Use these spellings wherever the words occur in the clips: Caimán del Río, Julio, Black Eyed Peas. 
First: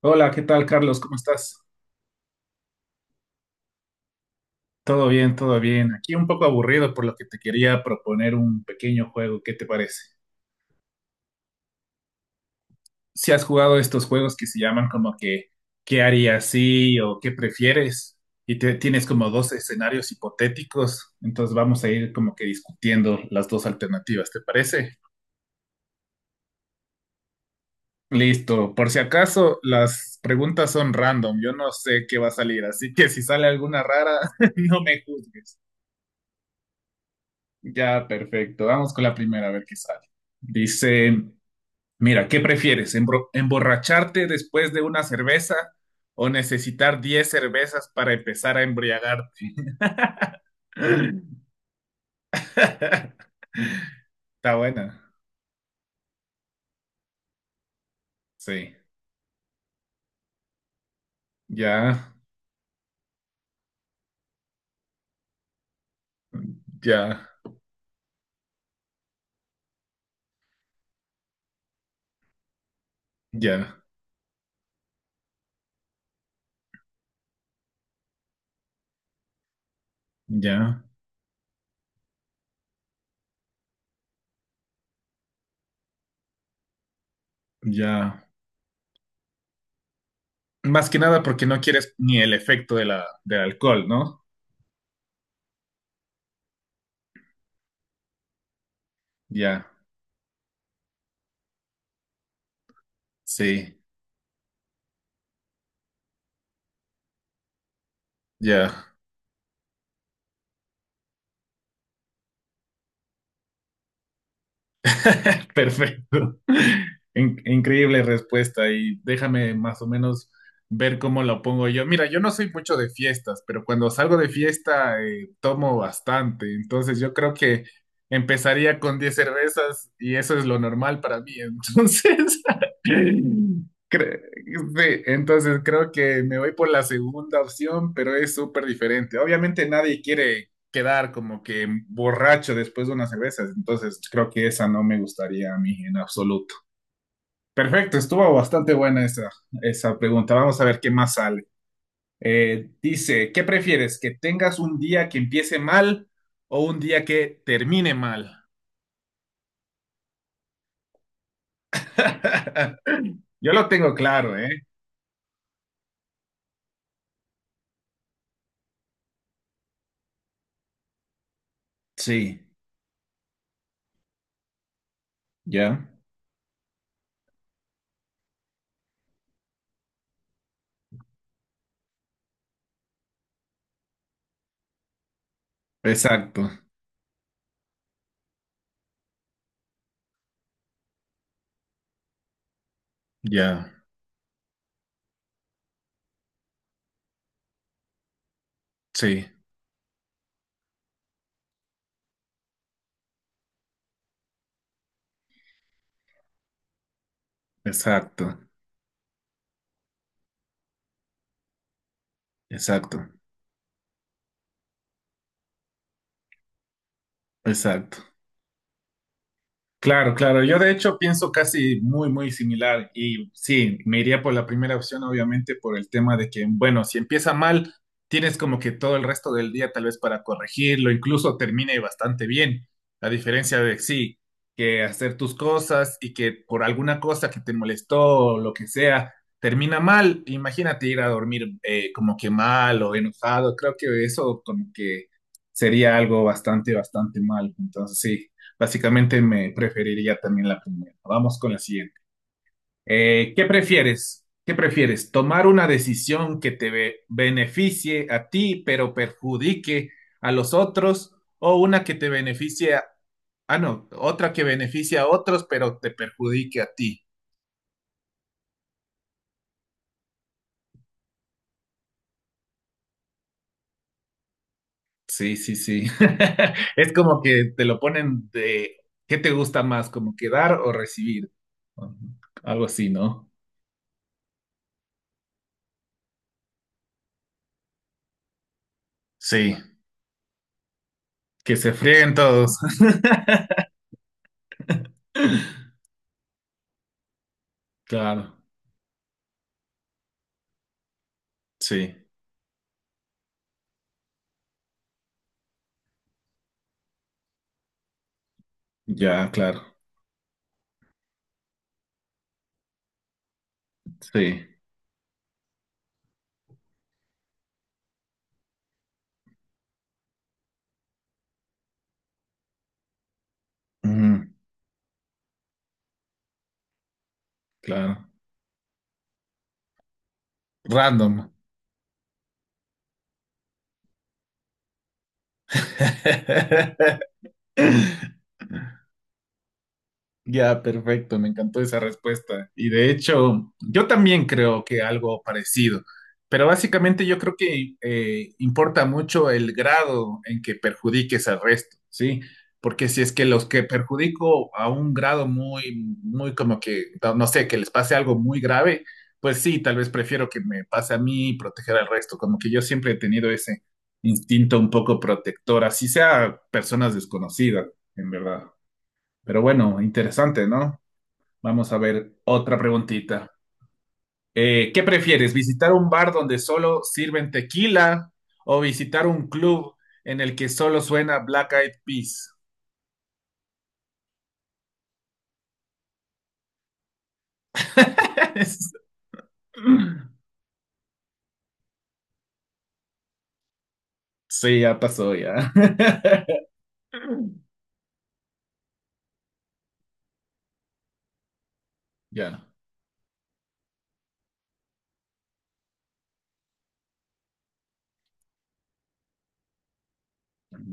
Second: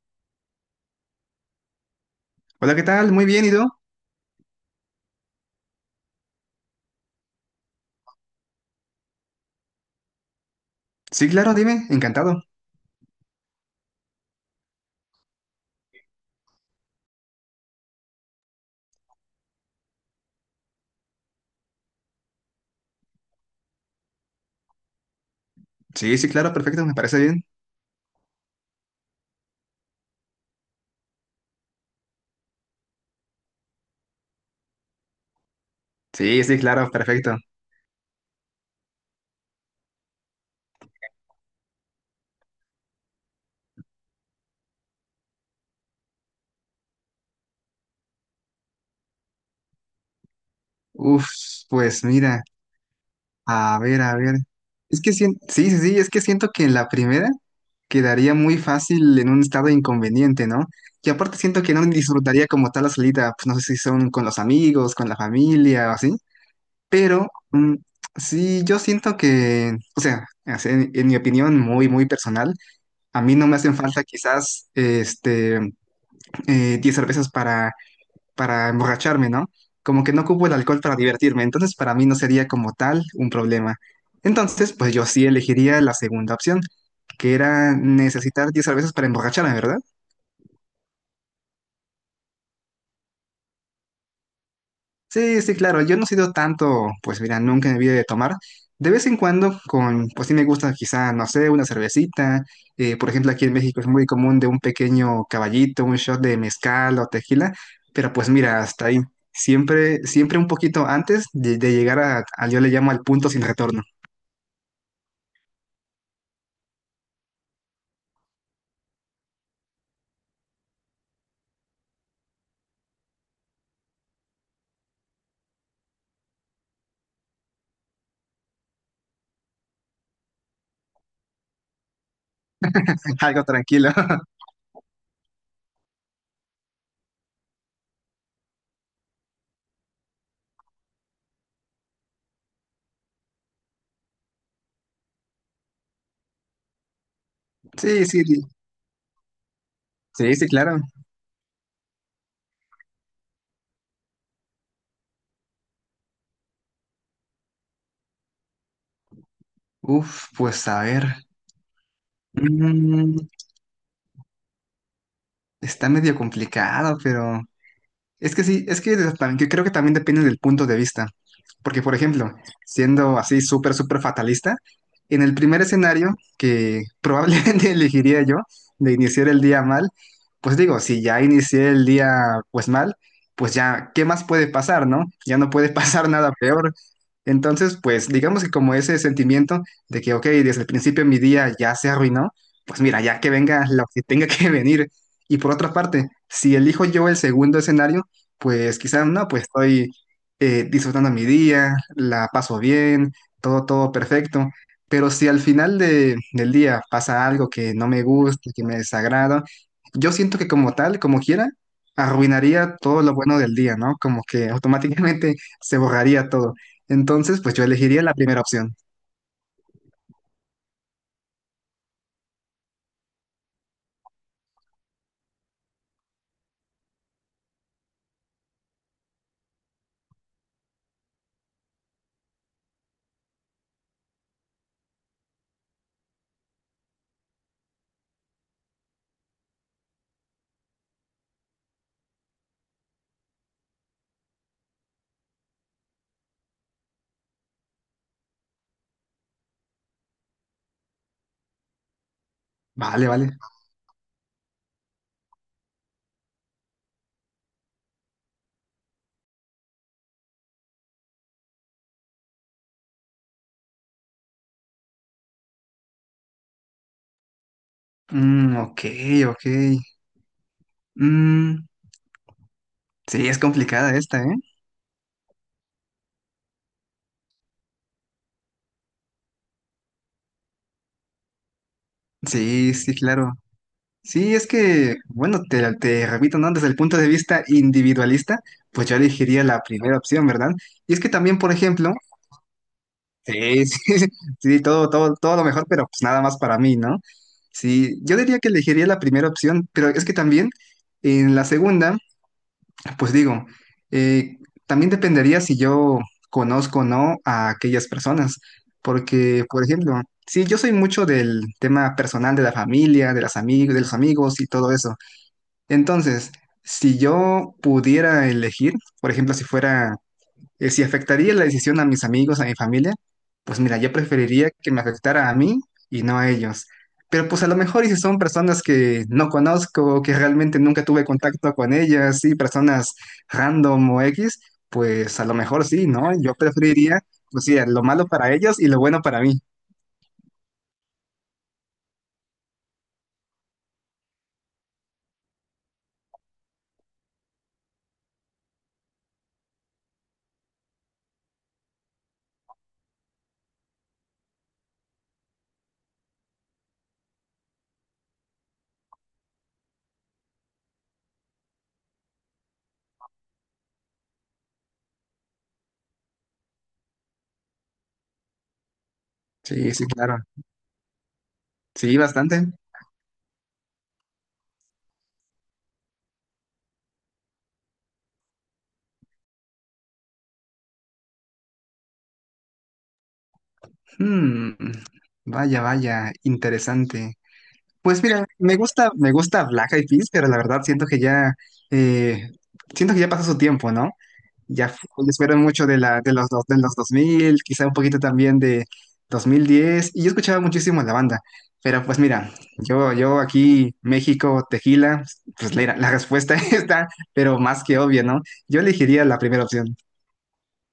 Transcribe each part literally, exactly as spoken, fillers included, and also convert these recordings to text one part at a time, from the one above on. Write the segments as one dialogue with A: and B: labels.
A: Hola, ¿qué tal, Carlos? ¿Cómo estás?
B: Hola, ¿qué tal? Muy bien, ¿y tú?
A: Todo bien, todo bien. Aquí un poco aburrido, por lo que te quería proponer un pequeño juego. ¿Qué te parece?
B: Sí, claro, dime, encantado.
A: Si has jugado estos juegos que se llaman como que ¿qué harías sí o qué prefieres? Y te, tienes como dos escenarios hipotéticos, entonces vamos a ir como que discutiendo las dos alternativas, ¿te parece?
B: Sí, sí, claro, perfecto, me parece bien.
A: Listo. Por si acaso, las preguntas son random. Yo no sé qué va a salir, así que si sale alguna rara, no me juzgues.
B: Sí, sí, claro, perfecto.
A: Ya, perfecto. Vamos con la primera, a ver qué sale. Dice, mira, ¿qué prefieres? ¿Embro- ¿Emborracharte después de una cerveza o necesitar diez cervezas para empezar a embriagarte?
B: Uf, pues mira, a ver, a ver.
A: Está
B: Es
A: buena.
B: que siento, sí, sí, sí, es que siento que en la primera quedaría muy
A: Sí.
B: fácil en un estado inconveniente, ¿no? Y aparte siento que no
A: Ya,
B: disfrutaría como tal la salida, pues no sé si son con los amigos, con la familia o así,
A: ya,
B: pero mm, sí, yo siento que, o sea, así en en mi opinión muy, muy personal, a mí no me hacen
A: ya,
B: falta quizás, este... eh, 10 cervezas para, para, emborracharme, ¿no? Como que no ocupo el alcohol
A: ya,
B: para divertirme, entonces para mí no sería como tal un problema. Entonces, pues yo sí elegiría la segunda opción, que era
A: ya.
B: necesitar diez cervezas para emborracharme, ¿verdad?
A: Más que nada porque no quieres ni el efecto de la, del alcohol, ¿no?
B: Sí, sí, claro. Yo no he sido tanto, pues mira, nunca en mi vida de tomar. De vez en cuando,
A: Ya,
B: con, pues sí me gusta quizá, no sé, una cervecita. Eh, por ejemplo, aquí en
A: sí,
B: México es muy común de un pequeño caballito, un shot de mezcal o tequila. Pero pues mira,
A: ya.
B: hasta ahí. Siempre, siempre un poquito antes de, de llegar a, a- yo le llamo al punto sin retorno.
A: Perfecto. In- increíble respuesta y déjame más o menos ver cómo lo pongo yo. Mira, yo no soy mucho de fiestas, pero cuando salgo de fiesta eh, tomo bastante, entonces yo creo que empezaría con diez cervezas y eso es lo normal para mí. Entonces,
B: Algo tranquilo.
A: cre- sí, entonces creo que me voy por la segunda opción, pero es súper diferente. Obviamente nadie quiere quedar como que borracho después de unas cervezas. Entonces creo que esa no me gustaría a mí en absoluto. Perfecto,
B: Sí, sí,
A: estuvo
B: sí,
A: bastante buena esa, esa pregunta.
B: sí, sí,
A: Vamos a ver
B: claro.
A: qué más sale. Eh, dice, ¿qué prefieres? ¿Que tengas un día que empiece mal o un día que termine mal?
B: Uf, pues a ver. Mm,
A: Yo lo tengo claro, ¿eh?
B: Está medio complicado, pero... Es que sí, es que de- también, que creo que también depende del punto de vista. Porque, por ejemplo,
A: Sí,
B: siendo así súper, súper fatalista, en el primer
A: ya,
B: escenario que probablemente elegiría yo de iniciar el día mal, pues digo, si ya inicié el día pues mal, pues ya, ¿qué más puede pasar, no? Ya no puede pasar nada
A: exacto,
B: peor. Entonces, pues digamos que como ese sentimiento de que, ok, desde el principio mi día ya se arruinó, pues mira, ya que venga
A: ya,
B: lo que tenga que venir. Y por otra parte, si elijo yo el segundo escenario, pues quizás
A: sí,
B: no, pues estoy eh, disfrutando mi día, la paso bien, todo, todo perfecto. Pero si al final de- del día pasa algo que no me
A: exacto,
B: gusta, que me desagrada, yo siento que como tal, como quiera, arruinaría todo
A: exacto,
B: lo bueno del día, ¿no? Como que automáticamente se borraría todo. Entonces, pues yo elegiría
A: exacto.
B: la primera opción.
A: Claro, claro. Yo de hecho pienso casi muy, muy similar. Y sí, me iría por la primera opción, obviamente, por el tema de que, bueno, si empieza mal, tienes como que todo el resto del día tal vez para corregirlo, incluso termine bastante bien. A diferencia de, sí, que hacer tus cosas y que por alguna cosa que te molestó o lo que sea, termina mal. Imagínate ir a dormir eh, como que mal o enojado. Creo que eso como que sería algo bastante, bastante mal. Entonces, sí. Básicamente me preferiría también la primera. Vamos con la siguiente.
B: Vale,
A: Eh,
B: vale.
A: ¿qué prefieres? ¿Qué prefieres? ¿Tomar una decisión que te be- beneficie a ti pero perjudique a los otros o una que te beneficie a... Ah, no, otra que beneficie a otros pero te perjudique a ti?
B: Mm, ok, ok. Mm, sí, es complicada esta, ¿eh?
A: Sí, sí, sí. Es como que te lo ponen de... ¿Qué te gusta más? ¿Como que dar o recibir? Algo
B: Sí,
A: así,
B: sí,
A: ¿no?
B: claro. Sí, es que, bueno, te, te repito, ¿no? Desde el punto de vista individualista, pues yo elegiría
A: Sí,
B: la primera opción, ¿verdad? Y es que también, por
A: que se
B: ejemplo,
A: frieguen todos.
B: sí, sí, sí, sí, todo, todo, todo lo mejor, pero pues nada más para mí, ¿no? Sí, yo
A: Claro.
B: diría que elegiría la primera opción, pero es que también en la
A: Sí,
B: segunda, pues digo, eh, también dependería si yo conozco o no a aquellas personas,
A: ya,
B: porque,
A: claro.
B: por ejemplo, sí, yo soy mucho del tema personal de la familia, de las amigos, de los amigos y
A: Sí,
B: todo eso. Entonces, si yo pudiera elegir, por ejemplo, si fuera, eh, si afectaría la decisión a mis amigos, a mi familia, pues mira, yo
A: ujú,
B: preferiría que me afectara a mí y no a ellos. Pero pues a lo mejor y si
A: claro.
B: son personas que no conozco, que realmente nunca tuve
A: Random.
B: contacto con ellas, sí, personas random o X, pues a lo mejor sí, ¿no? Yo preferiría, pues sí, lo malo para ellos y lo bueno para mí.
A: Ya, perfecto, me encantó esa respuesta. Y de hecho, yo también creo que algo parecido, pero básicamente yo creo que eh, importa mucho el grado en que perjudiques al resto, ¿sí? Porque si es que los que perjudico a un grado muy, muy como que, no no sé, que les pase algo muy grave, pues sí, tal vez prefiero que me pase a mí y proteger al resto, como que yo siempre he tenido ese instinto un poco protector, así sea personas desconocidas, en verdad. Pero
B: Sí,
A: bueno,
B: sí, claro.
A: interesante, ¿no? Vamos a
B: Sí,
A: ver
B: bastante.
A: otra preguntita. Eh, ¿qué prefieres? ¿Visitar un bar donde solo sirven tequila o visitar un club en el que solo suena Black Eyed Peas?
B: Mm, Vaya, vaya, interesante. Pues mira, me gusta, me gusta Black Eyed Peas, pero la verdad siento que ya, eh, siento que ya pasó su tiempo, ¿no?
A: Sí,
B: Ya
A: ya
B: fu-
A: pasó,
B: ellos fueron
A: ya.
B: mucho de la, de los, dos- de los dos mil, quizá un poquito también de dos mil diez. Y yo escuchaba muchísimo la banda. Pero pues mira,
A: Ya.
B: yo, yo aquí, México, tequila, pues la, la respuesta está, pero más que obvia, ¿no? Yo elegiría la primera opción.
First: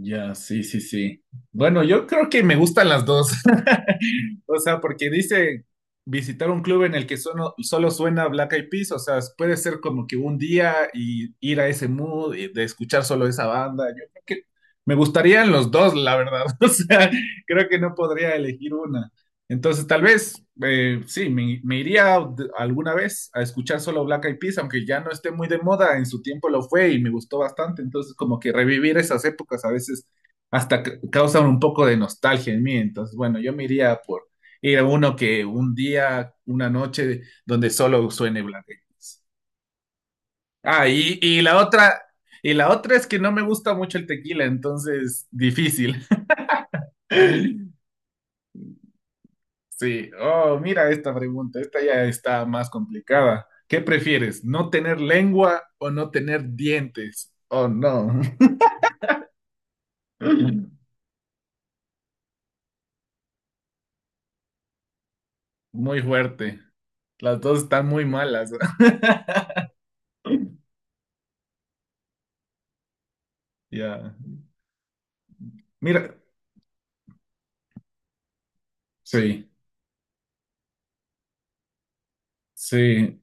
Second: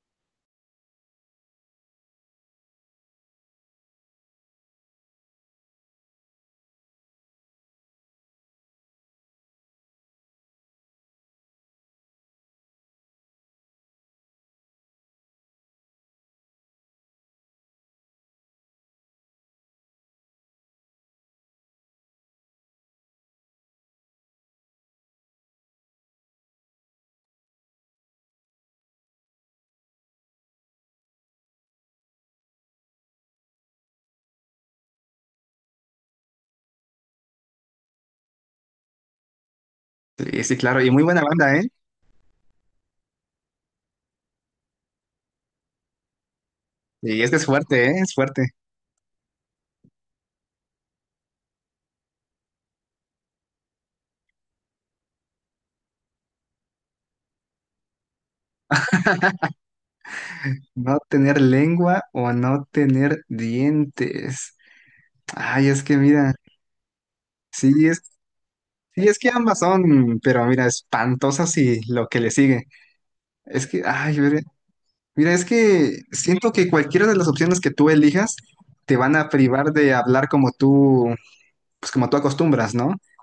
A: Ya, sí, sí, sí. Bueno, yo creo que me gustan las dos. O sea, porque dice visitar un club en el que solo, solo suena Black Eyed Peas, o sea, puede ser como que un día y ir a ese mood y de escuchar solo esa banda. Yo creo que me gustarían los dos, la verdad. O sea, creo que no podría elegir una. Entonces, tal vez, eh, sí, me, me iría de- alguna vez a escuchar solo Black Eyed Peas, aunque ya no esté muy de moda, en su tiempo lo fue y me gustó bastante, entonces como que revivir esas épocas a veces hasta ca- causan un poco de nostalgia en mí, entonces bueno, yo me iría por ir a uno que un día, una noche, donde solo suene Black Eyed Peas.
B: Sí, sí, claro,
A: Ah,
B: y muy
A: y,
B: buena
A: y
B: banda,
A: la
B: ¿eh?
A: otra, y la otra es que no me gusta mucho el tequila, entonces difícil.
B: Y es que es fuerte, ¿eh? Es fuerte.
A: Sí, oh, mira esta pregunta, esta ya está más complicada. ¿Qué prefieres, no tener lengua o no tener dientes? Oh, no.
B: No tener lengua o no tener dientes. Ay, es que
A: Muy
B: mira,
A: fuerte. Las dos están
B: sí es,
A: muy malas.
B: sí es que ambas son, pero mira, espantosas y lo que le sigue. Es que,
A: Ya.
B: ay, mira, mira, es que
A: Mira,
B: siento que cualquiera de las opciones que tú elijas te van a
A: sí,
B: privar de hablar como tú, pues como tú acostumbras, ¿no?
A: sí.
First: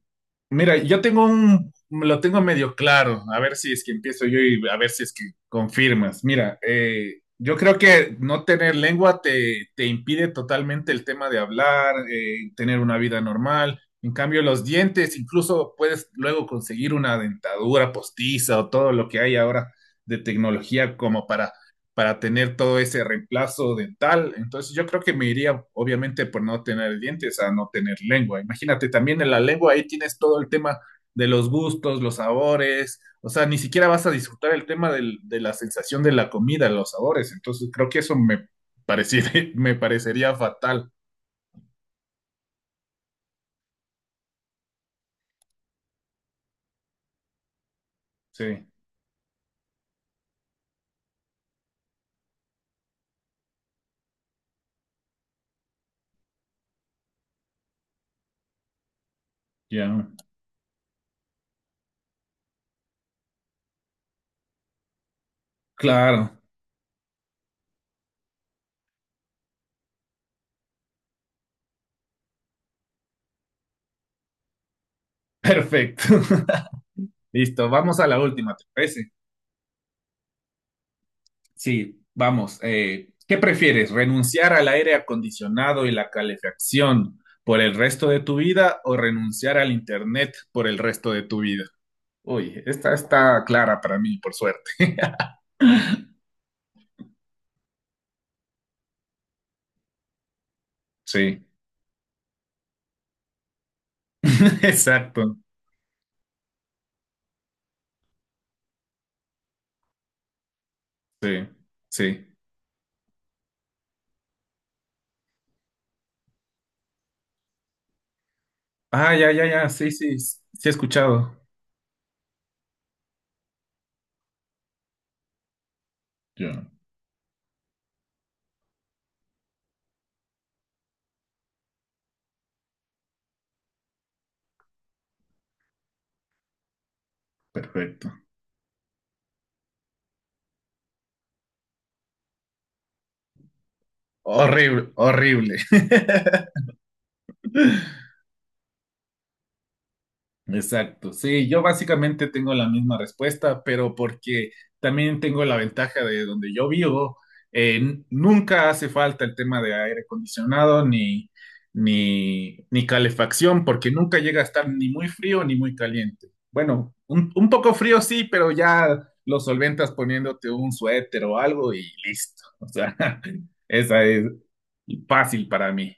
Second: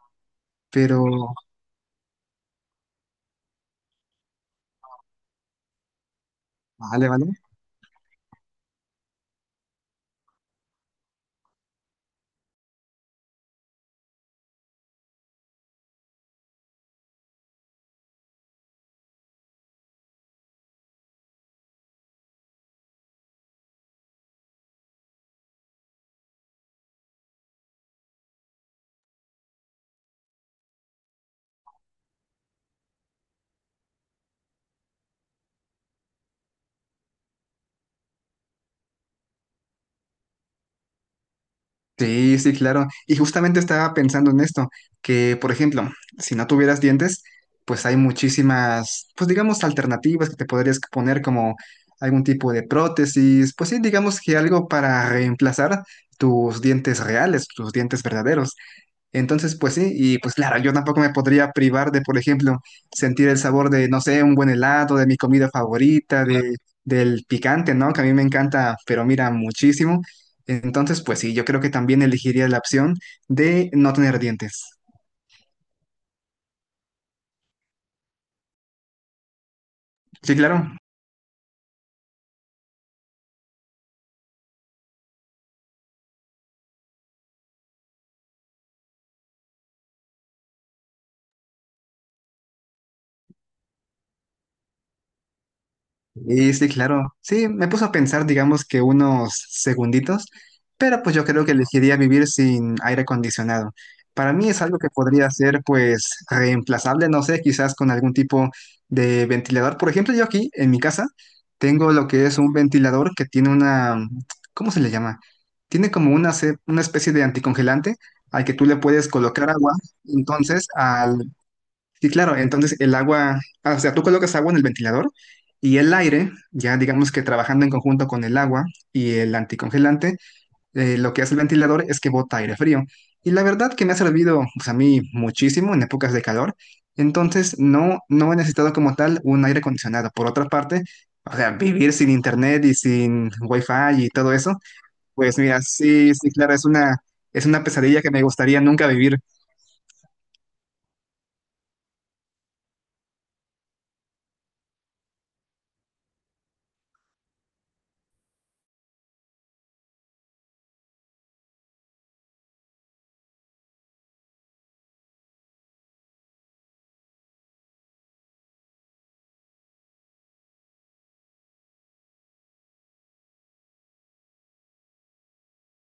A: Mira,
B: Pero,
A: yo tengo un, lo tengo medio claro, a ver si es que empiezo yo y a ver si es que confirmas. Mira,
B: vale,
A: eh,
B: vale.
A: yo creo que no tener lengua te, te impide totalmente el tema de hablar, eh, tener una vida normal. En cambio, los dientes, incluso puedes luego conseguir una dentadura postiza o todo lo que hay ahora de tecnología como para para tener todo ese reemplazo dental. Entonces yo creo que me iría obviamente por no tener dientes a no tener lengua. Imagínate, también en la lengua ahí tienes todo el tema de los gustos, los sabores, o sea, ni siquiera vas a disfrutar el tema del- de la sensación de la comida, los sabores. Entonces creo que eso me pareciera- me parecería fatal.
B: Sí, sí, claro. Y justamente estaba pensando en esto, que por ejemplo, si no tuvieras dientes, pues hay
A: Sí,
B: muchísimas, pues digamos, alternativas que te podrías poner como algún tipo de prótesis, pues sí, digamos que algo para reemplazar tus dientes reales, tus dientes verdaderos. Entonces, pues sí,
A: ya.
B: y pues claro, yo tampoco me podría privar de, por ejemplo, sentir el sabor de, no sé, un buen helado, de mi comida favorita,
A: Claro,
B: de, del picante, ¿no? Que a mí me encanta, pero mira, muchísimo. Entonces, pues sí, yo creo que también elegiría la opción de no tener dientes.
A: perfecto. Listo, vamos a la última, ¿te parece?
B: Sí, claro.
A: Sí, vamos. eh, ¿qué prefieres? ¿Renunciar al aire acondicionado y la calefacción por el resto de tu vida o renunciar al internet por el resto de tu vida? Uy, esta está clara para mí, por suerte.
B: Y sí, claro. Sí, me puso a pensar, digamos que unos segunditos, pero pues yo
A: Sí,
B: creo que elegiría vivir sin aire acondicionado. Para mí es algo que podría
A: exacto.
B: ser pues reemplazable, no sé, quizás con algún tipo de ventilador. Por ejemplo, yo aquí en mi casa
A: Sí,
B: tengo lo que
A: sí.
B: es un ventilador que tiene una, ¿cómo se le llama? Tiene como una, ce- una especie de anticongelante al que tú le puedes
A: Ah, ya, ya,
B: colocar
A: ya.
B: agua.
A: Sí, sí, sí
B: Entonces,
A: he
B: al
A: escuchado.
B: Sí, claro, entonces el agua, ah, o sea, tú colocas agua en el ventilador y el aire,
A: Ya,
B: ya digamos que trabajando en conjunto con el agua y el anticongelante, eh, lo que hace el ventilador es que bota aire frío. Y la verdad que me ha servido, pues a mí muchísimo en épocas de calor, entonces no,
A: perfecto.
B: no he necesitado como tal un aire acondicionado. Por otra parte, o sea, vivir sin internet y sin wifi y todo eso,
A: Horrible,
B: pues
A: horrible.
B: mira, sí, sí, claro, es una, es una, pesadilla que me gustaría nunca vivir.
A: Exacto, sí, yo básicamente tengo la misma respuesta, pero porque también tengo la ventaja de donde yo vivo, eh, n- nunca hace falta el tema de aire acondicionado ni, ni, ni calefacción, porque nunca llega a estar ni muy frío ni muy caliente. Bueno, un, un poco frío sí, pero ya lo solventas poniéndote un suéter o algo y listo. O sea, esa es fácil para mí.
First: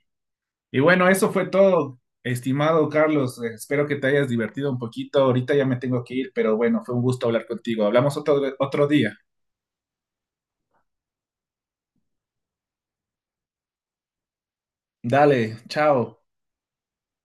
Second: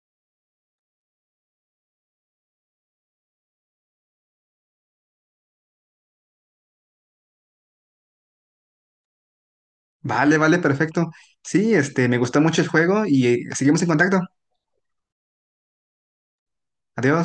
A: Y bueno, eso fue todo, estimado Carlos. Eh, Espero que te hayas divertido un poquito. Ahorita ya me tengo que ir, pero bueno, fue un gusto hablar contigo. Hablamos otro, otro día.
B: Vale, vale, perfecto. Sí, este, me gustó mucho el juego y eh, seguimos en contacto.
A: Dale, chao.
B: Adiós.